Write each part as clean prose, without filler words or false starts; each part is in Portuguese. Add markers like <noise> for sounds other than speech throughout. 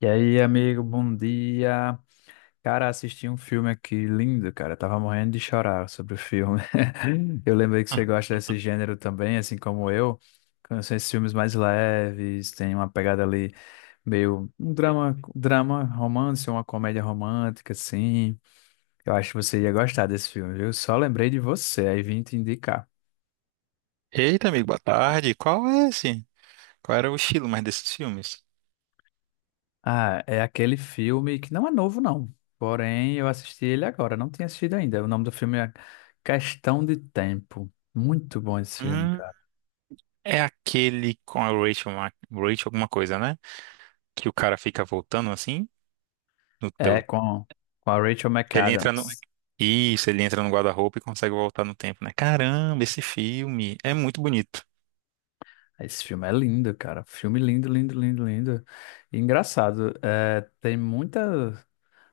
E aí, amigo, bom dia. Cara, assisti um filme aqui lindo, cara. Tava morrendo de chorar sobre o filme. <laughs> Eu lembrei que você gosta desse gênero também, assim como eu. Com esses filmes mais leves, tem uma pegada ali meio um drama, drama romance, uma comédia romântica, assim. Eu acho que você ia gostar desse filme, viu? Só lembrei de você, aí vim te indicar. Eita, amigo, boa tarde. Qual é esse? Qual era o estilo mais desses filmes? Ah, é aquele filme que não é novo, não. Porém, eu assisti ele agora, não tinha assistido ainda. O nome do filme é Questão de Tempo. Muito bom esse filme, Hum, cara. é aquele com a Rachel, Rachel alguma coisa, né? Que o cara fica voltando assim, no, É pelo, com, com a Rachel que ele entra no. McAdams. Isso, ele entra no guarda-roupa e consegue voltar no tempo, né? Caramba, esse filme é muito bonito. Esse filme é lindo, cara. Filme lindo, lindo, lindo, lindo. E engraçado, é, tem muita,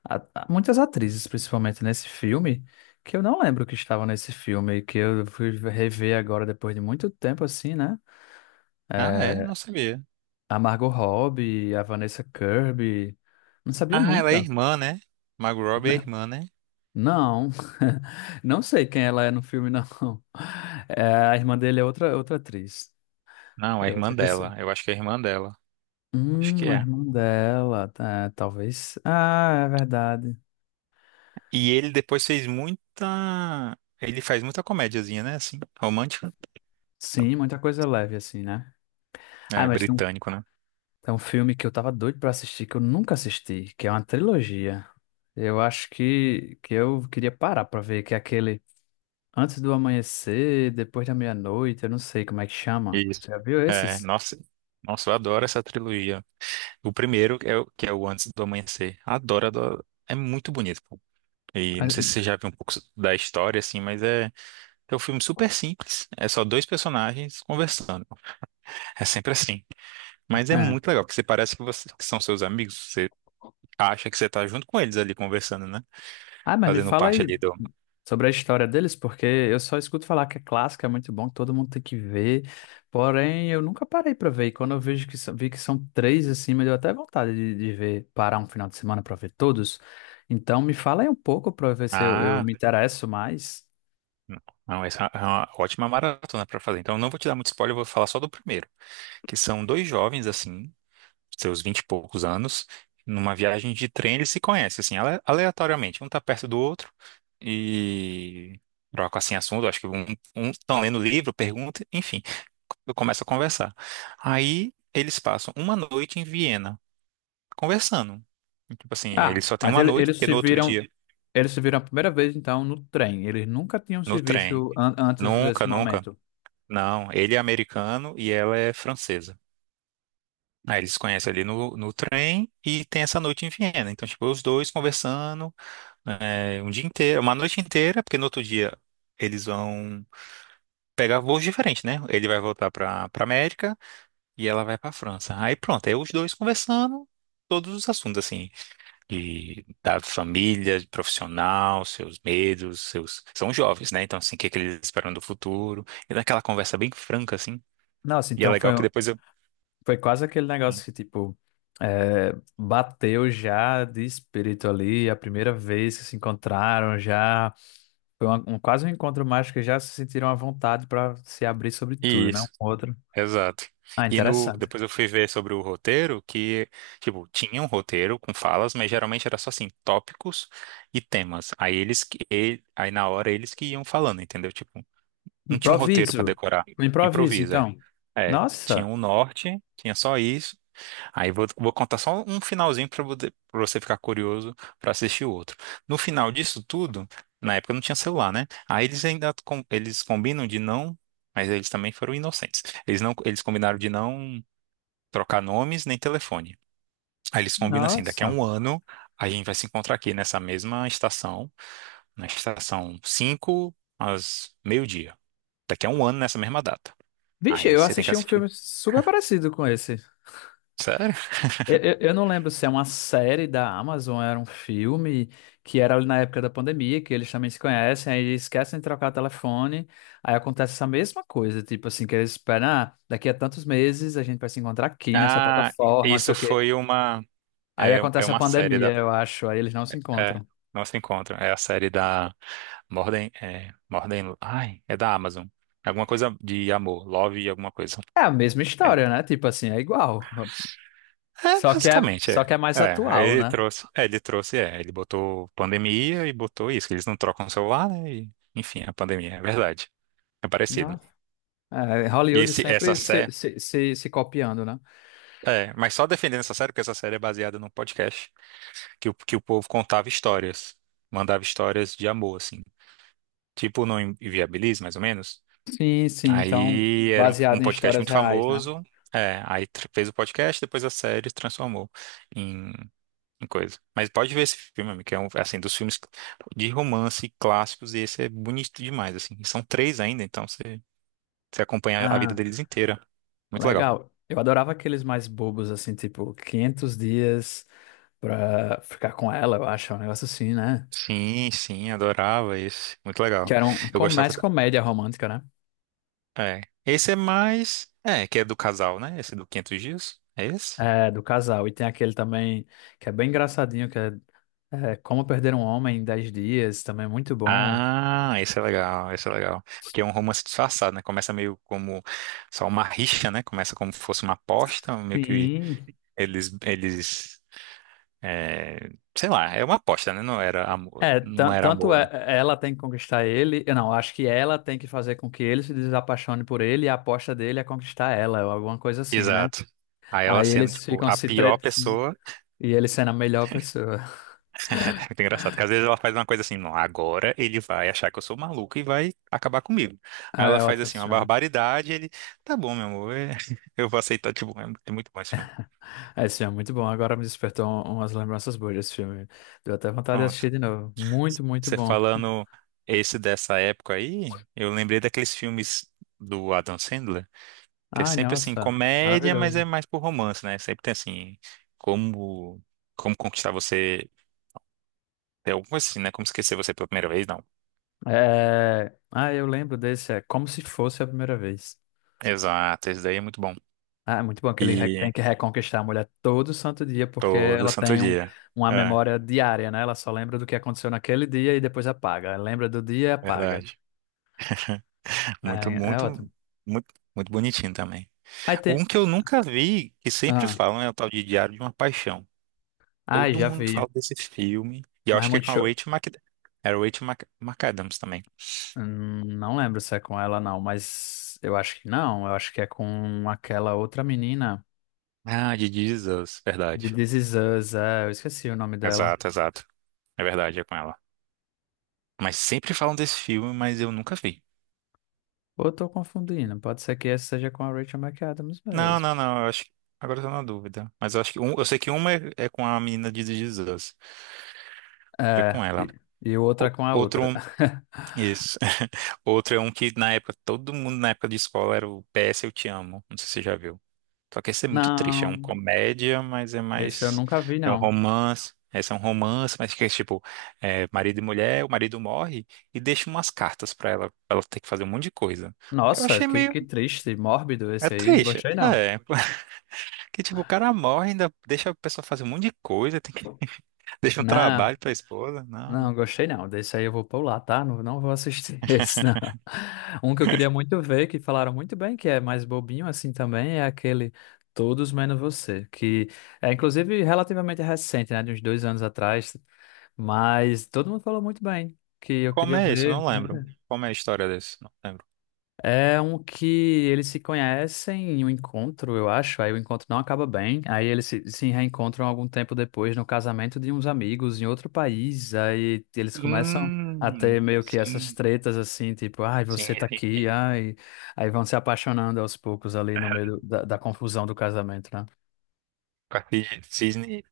muitas atrizes, principalmente nesse filme, que eu não lembro que estavam nesse filme, que eu fui rever agora depois de muito tempo, assim, né? Ah, é? É, Não sabia. a Margot Robbie, a Vanessa Kirby. Não sabia Ah, ela é nunca. irmã, né? Margot Robbie é N- irmã, né? Não, <laughs> não sei quem ela é no filme, <laughs> não. É, a irmã dele é outra, outra atriz. Não, é É irmã outra pessoa. dela. Eu acho que é irmã dela. Acho que A é. irmã dela, tá, talvez. Ah, é verdade. E ele depois fez muita... Ele faz muita comédiazinha, né? Assim, romântica. Sim, muita coisa leve assim, né? Ah, É, mas tem um, britânico, né? tem um filme que eu tava doido pra assistir, que eu nunca assisti, que é uma trilogia. Eu acho que eu queria parar pra ver, que é aquele. Antes do amanhecer, depois da meia-noite, eu não sei como é que chama. Isso. Você já viu É, esses? nossa, nossa, eu adoro essa trilogia. O primeiro é o que é o Antes do Amanhecer. Adoro, adoro. É muito bonito, pô. E não Ah, sei se você já viu um pouco da história, assim, mas é um filme super simples. É só dois personagens conversando. É sempre assim. Mas é é. muito legal, porque você parece que, que são seus amigos. Você acha que você tá junto com eles ali conversando, né? Ah, mas me Fazendo fala parte aí ali do. sobre a história deles, porque eu só escuto falar que é clássico, é muito bom, que todo mundo tem que ver. Porém, eu nunca parei pra ver. E quando eu vejo vi que são três assim, me deu até vontade de ver, parar um final de semana pra ver todos. Então, me fala aí um pouco pra ver se eu Ah, me interesso mais. não, essa é uma ótima maratona pra fazer. Então, eu não vou te dar muito spoiler, eu vou falar só do primeiro. Que são dois jovens, assim, seus vinte e poucos anos, numa viagem de trem, eles se conhecem, assim, aleatoriamente. Um tá perto do outro e trocam, assim, assunto. Acho que um estão lendo livro, pergunta, enfim, começa a conversar. Aí eles passam uma noite em Viena, conversando. Tipo assim, eles só têm uma noite, Eles porque se no outro viram. dia, Eles se viram a primeira vez, então, no trem. Eles nunca tinham se no trem. visto antes desse Nunca, nunca. momento. Não, ele é americano e ela é francesa. Aí eles se conhecem ali no trem e tem essa noite em Viena. Então, tipo, os dois conversando né, um dia inteiro, uma noite inteira, porque no outro dia eles vão pegar voos diferentes, né? Ele vai voltar pra América e ela vai pra França. Aí pronto, aí os dois conversando todos os assuntos, assim, de, da família, de profissional, seus medos, seus. São jovens, né? Então, assim, o que, que eles esperam do futuro. E daquela conversa bem franca, assim. Nossa, E é então foi, legal que depois eu. foi quase aquele negócio que, tipo, é, bateu já de espírito ali, a primeira vez que se encontraram, já foi quase um encontro mágico que já se sentiram à vontade para se abrir sobre tudo, né? Um Isso. com o outro. Exato. Ah, E no, interessante. depois eu fui ver sobre o roteiro que, tipo, tinha um roteiro com falas, mas geralmente era só assim, tópicos e temas. Aí eles que, aí na hora eles que iam falando, entendeu? Tipo, não tinha um roteiro pra Improviso. decorar. Um improviso, Improvisa, então. é. É, tinha Nossa, um norte, tinha só isso. Aí vou contar só um finalzinho para você ficar curioso para assistir o outro. No final disso tudo, na época não tinha celular, né? Aí eles ainda eles combinam de não, mas eles também foram inocentes. Eles não, eles combinaram de não trocar nomes nem telefone. Aí eles combinam assim, daqui a nossa. um ano a gente vai se encontrar aqui nessa mesma estação, na estação 5 às meio-dia. Daqui a um ano nessa mesma data. Vixe, Aí eu você tem que assisti um assistir. filme super parecido com esse. Sério? Eu não lembro se é uma série da Amazon, era um filme que era ali na época da pandemia, que eles também se conhecem, aí eles esquecem de trocar telefone, aí acontece essa mesma coisa, tipo assim, que eles esperam, ah, daqui a tantos meses a gente vai se encontrar aqui nessa Ah, plataforma, não sei isso o quê. foi Aí acontece a uma série. pandemia, eu acho, aí eles não se É, encontram. não se encontram. É a série da Mordem, ai, é da Amazon. Alguma coisa de amor, love e alguma coisa. É a mesma É, história, né? Tipo assim, é igual. é, Só que é, basicamente, é. só que é mais É, aí atual, né? Ele botou pandemia e botou isso, que eles não trocam o celular, né? E, enfim, a pandemia, é verdade. É Não. parecido. É, E Hollywood essa sempre série, se copiando, né? Mas só defendendo essa série, porque essa série é baseada num podcast que, que o povo contava histórias, mandava histórias de amor, assim. Tipo no Inviabilis, mais ou menos. Sim, sim. Então, Aí era um baseado em podcast histórias muito reais, né? famoso. É, aí fez o podcast, depois a série transformou em, em coisa. Mas pode ver esse filme, amigo, que é um, assim, dos filmes de romance clássicos, e esse é bonito demais, assim. E são três ainda, então você acompanha a vida Ah, deles inteira. Muito legal. legal. Eu adorava aqueles mais bobos, assim, tipo quinhentos dias pra ficar com ela, eu acho, é um negócio assim, né? Sim, sim, adorava esse. Muito Que legal. era Eu gostava. mais comédia romântica, né? É. Esse é mais. É, que é do casal, né? Esse do 500 Dias. É esse? É, do casal. E tem aquele também que é bem engraçadinho, é Como Perder um Homem em 10 Dias, também é muito bom. Ah, esse é legal, esse é legal. Porque é um romance disfarçado, né? Começa meio como só uma rixa, né? Começa como se fosse uma aposta, meio que Sim. eles, é, sei lá, é uma aposta, né? Não era amor, É, não era tanto amor, né? Ela tem que conquistar ele, eu não, acho que ela tem que fazer com que ele se desapaixone por ele e a aposta dele é conquistar ela, ou alguma coisa assim, né? Exato. Aí ela Aí sendo, eles tipo, ficam a se pior tretando pessoa. <laughs> e ele sendo a melhor pessoa. <laughs> É muito engraçado, porque às vezes ela faz uma coisa assim, não, agora ele vai achar que eu sou maluco e vai acabar comigo. Aí Ah, ela é faz ótimo assim, esse uma filme. barbaridade, ele, tá bom, meu amor, <laughs> eu vou aceitar, tipo, é muito bom esse filme. É, esse filme é muito bom, agora me despertou umas lembranças boas desse filme. Deu até vontade de Pronto. assistir de novo. Muito, muito Você bom. falando esse dessa época aí, eu lembrei daqueles filmes do Adam Sandler, que é Ai, sempre assim, nossa, comédia, mas é maravilhoso. mais por romance, né? Sempre tem assim, como como conquistar você, é alguma coisa assim, né? Como esquecer você pela primeira vez, não. É... Ah, eu lembro desse, é Como Se Fosse a Primeira Vez. Exato, esse daí é muito bom. Ah, é muito bom que ele E tem que reconquistar a mulher todo santo dia, porque todo ela santo tem um, dia. uma É, memória diária, né? Ela só lembra do que aconteceu naquele dia e depois apaga. Ela lembra do dia e apaga. verdade. Muito, É, é muito, ótimo. muito, muito bonitinho também. Aí tem. Um que eu nunca vi, que sempre Ah, falam, é o tal de Diário de uma Paixão. ai, Todo já mundo fala vi. desse filme. E eu Mas é acho que é muito com a choro. Rachel Mc. Era Rachel McAdams também. Não lembro se é com ela, não, mas eu acho que não. Eu acho que é com aquela outra menina Ah, de Jesus, de verdade. This Is Us. É, eu esqueci o nome dela. Exato, exato. É verdade, é com ela. Mas sempre falam desse filme, mas eu nunca vi. Ou eu tô confundindo. Pode ser que essa seja com a Rachel McAdams Não, mesmo. não, não, eu acho que. Agora eu tô na dúvida. Mas eu acho que. Um. Eu sei que uma é com a menina de Jesus. É É, com ela. e, e outra com a Outro. outra. <laughs> Isso. <laughs> Outro é um. Todo mundo na época de escola era o PS Eu Te Amo. Não sei se você já viu. Só que esse é muito triste. É uma Não, comédia, mas é esse eu mais. nunca vi, É um não. romance. Esse é um romance, mas que é tipo, marido e mulher, o marido morre e deixa umas cartas pra ela, ter que fazer um monte de coisa. Eu Nossa, achei meio. que triste, mórbido É esse aí, não triste. gostei, não. É. <laughs> Que tipo, o cara morre, ainda deixa a pessoa fazer um monte de coisa, tem que. <laughs> Deixa um Não, trabalho pra esposa. Não, não. não gostei, não. Desse aí eu vou pular, tá? Não, não vou assistir <laughs> esse, não. Um que eu queria muito ver, que falaram muito bem, que é mais bobinho assim também, é aquele Todos Menos Você, que é inclusive relativamente recente, né? De uns dois anos atrás, mas todo mundo falou muito bem, que eu Como queria é isso? Eu ver. não Né? lembro. Como é a história desse? Não lembro. É um que eles se conhecem em um encontro, eu acho. Aí o encontro não acaba bem. Aí eles se reencontram algum tempo depois no casamento de uns amigos em outro país. Aí eles começam a ter meio que essas Sim, tretas assim, tipo, ai, sim, você tá sim, aqui, sim. ai. Aí vão se apaixonando aos poucos ali no meio da confusão do casamento, né? Com a Cisne. Cisne.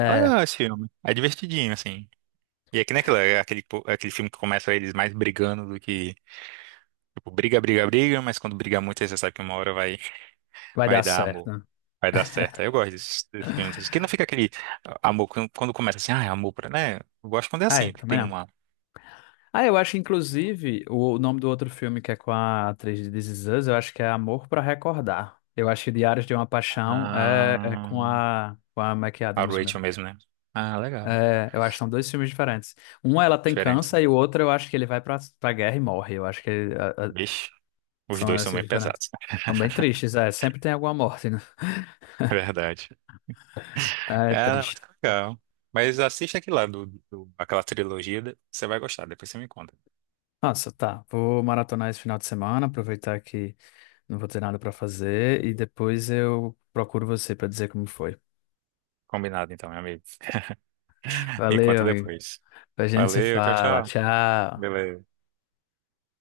É legal esse filme. É divertidinho, assim. E é que nem aquilo, é aquele filme que começa eles mais brigando do que. Tipo, briga, briga, briga, mas quando briga muito, aí você sabe que uma hora vai, vai dar vai dar certo. amor. Né? Vai dar certo. Eu gosto desses filmes. Assim, que não fica aquele ah, amor quando começa assim, ah, é amor pra, né? Eu gosto quando é Ai, assim, que também tem não. uma. Ah, eu acho, inclusive, o nome do outro filme que é com a atriz de This Is Us, eu acho que é Amor para Recordar. Eu acho que Diários de uma Paixão Ah, com a Mac a Adams mesmo. Rachel mesmo, né? Ah, legal. É, eu acho que são dois filmes diferentes. Um ela tem Diferente, né? câncer e o outro eu acho que ele vai pra guerra e morre. Eu acho Vixe, os são dois são esses bem diferentes. pesados. São bem tristes, é. Sempre tem alguma morte, né? <laughs> <laughs> Verdade. É Cara, muito triste. legal. Mas assiste aqui lá aquela trilogia, você vai gostar, depois você me conta. Nossa, tá. Vou maratonar esse final de semana, aproveitar que não vou ter nada pra fazer e depois eu procuro você pra dizer como foi. Combinado então, meu amigo. Me Valeu, conta amigo. depois. A gente se Valeu, tchau, fala. tchau. Tchau. Beleza.